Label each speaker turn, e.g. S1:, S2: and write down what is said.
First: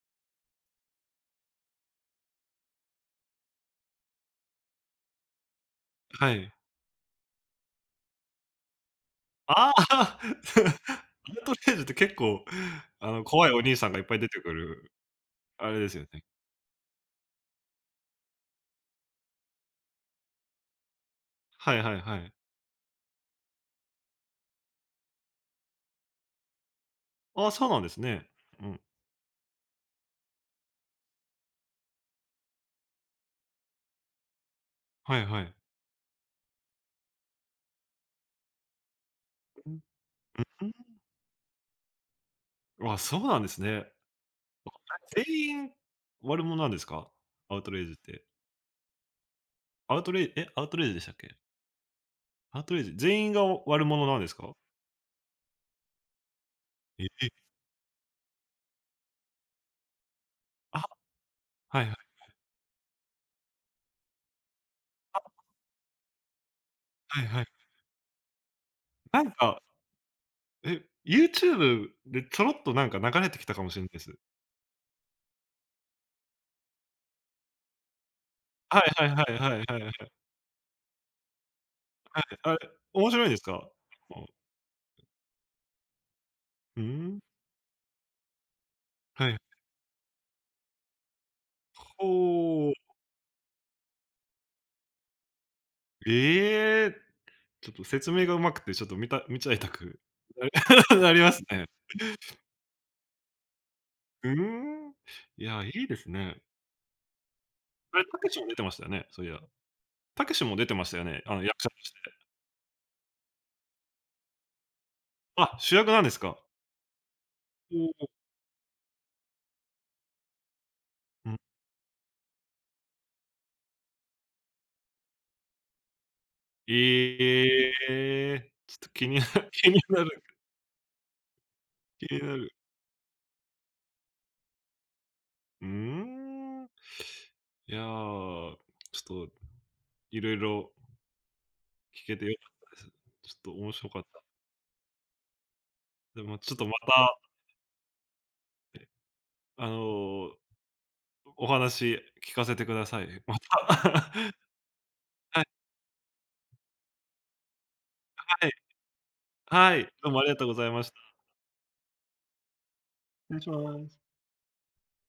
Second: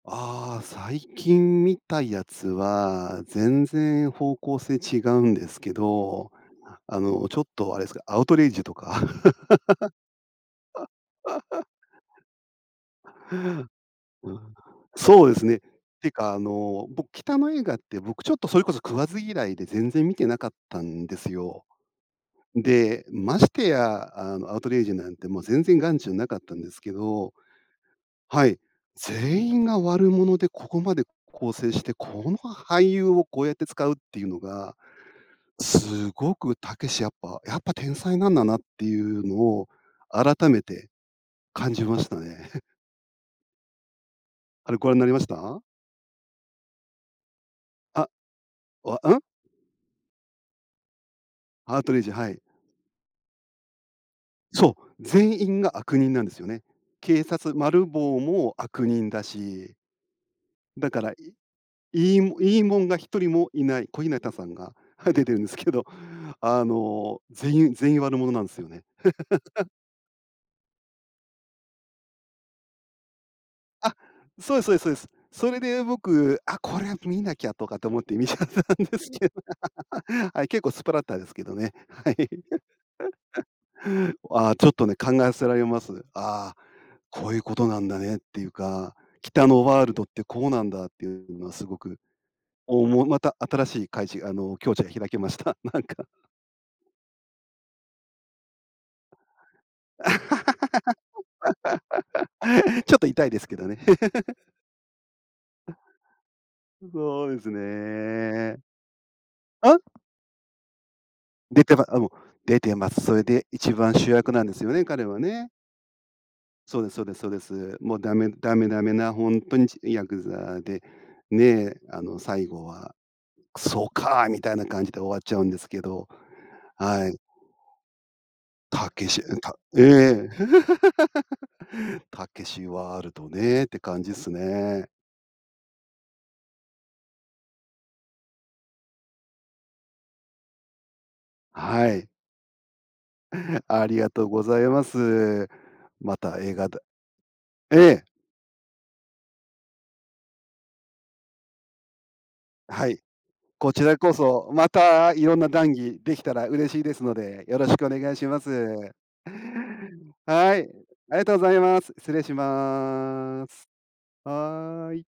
S1: ああ、最近見たやつは、全然方向性違うんですけど、
S2: はい。
S1: あのちょっとあれっすか、アウトレイジとか。
S2: ああ。アウト レイジって結構、あの、怖いお兄さんがいっぱい出
S1: うん、
S2: てくる、
S1: そうですね。
S2: あれですよ
S1: て
S2: ね。
S1: か、あの僕、北野映画って、僕ちょっと、それこそ食わず嫌いで、全然見てなかったんですよ。
S2: はいはいはい。
S1: で、ましてや、あの、アウトレイジなんて、もう全然眼中なかったんですけど、
S2: あ、そうなんですね。
S1: はい。
S2: うん。
S1: 全員が悪者でここまで構成して、この俳優をこうやって使うっていうのが、
S2: はいはい。
S1: すごくたけし、やっぱやっぱ天才なんだなっていうのを、
S2: うん。う、
S1: 改め
S2: うー
S1: て
S2: ん。
S1: 感じましたね。
S2: あ、そうなんですね。
S1: あれ、ご覧になりま
S2: [unintelligible]
S1: し
S2: 全
S1: た？
S2: 員悪者なんですか？アウトレイジっ
S1: あっ、
S2: て。
S1: わ、うん？
S2: アウトレイえ、アウトレイジでしたっけ？
S1: アウトレイジ、はい。
S2: アウトレイジ、全員が悪者なんですか？
S1: そう、全員が悪人なんですよね。
S2: え、
S1: 警
S2: え。
S1: 察、マルボウも、悪人だし。
S2: あ。
S1: だから、い
S2: はいはい、はい。
S1: いいいいもんが1人もいない、小日向さんが、はい、
S2: あ、
S1: 出てる
S2: あ。
S1: んですけど、あの、
S2: はいはい。
S1: 全員全員悪者なんですよね。
S2: なんか。え、YouTube で、ちょろっとなんか、流れてきたかもしんな
S1: あ、
S2: いす。
S1: そうですそうですそうです。それで僕、あ、これは見なきゃとかと思って、見ちゃった
S2: はい
S1: んで
S2: はい
S1: す
S2: は
S1: けど。
S2: いはいはいはい。
S1: はい、結構スプラッタですけどね。はい。
S2: はい、あ、面白いですか？うん。
S1: ああ、ちょっとね、考えさせられます。ああ、
S2: ふーん。
S1: こういうことなんだねっていうか、
S2: はい。
S1: 北野ワールドってこうなんだっていうのは、すごく、
S2: ほお。
S1: おもまた新しい、開示あの境地が開けました。なんか。
S2: ええ！ちょっと説明がうまくて、ちょっと見た見ちゃいたく、な なりますね。
S1: ちょっと痛いですけどね。
S2: ふー ん。いや、いいですね。
S1: ん、そうです
S2: あれ、たけしも出
S1: ね。
S2: てましたよね、そういや。
S1: うん？
S2: たけしも出てましたよね？あの役
S1: 出
S2: 者
S1: て
S2: と
S1: ま
S2: し
S1: あ、もう、
S2: て。
S1: 出てます。それで一番主役なんですよね、彼はね。
S2: あ、主役なんですか。
S1: そうですそうですそうです。
S2: ほ
S1: もう
S2: お。
S1: ダメダメダメなほんとにヤクザで、
S2: うん。
S1: ね、あの最後はそうか、みたいな感じで終わっちゃうんですけど。
S2: え
S1: はい。
S2: えええええ。ちっ
S1: た
S2: と、
S1: け
S2: 気に
S1: し、
S2: な
S1: え、たっ
S2: 気になる。
S1: ええ。
S2: 気に
S1: た
S2: な
S1: け
S2: る。
S1: しワールドね、って感じすね。
S2: うん。いや、ちょっと。いろいろ
S1: は
S2: 聞
S1: い。
S2: けてよかったです。ちょっと面
S1: あ
S2: 白
S1: り
S2: かっ
S1: が
S2: た。
S1: とうございます。ま
S2: でも、
S1: た
S2: ま、ち
S1: 映
S2: ょっと
S1: 画
S2: ま
S1: だ
S2: た
S1: ええ。
S2: ええ、あのお話、聞かせてくだ
S1: はい、
S2: さい、また。
S1: こちらこ そ、またいろん
S2: はい。
S1: な談義できたら嬉しいですので、よろしくお願いしま
S2: はい。
S1: す。
S2: はい、どうもありがとうご
S1: は
S2: ざ
S1: い、
S2: いました。
S1: ありがとうございます。失礼し
S2: 失礼
S1: ま
S2: し
S1: す。
S2: ます。
S1: はい。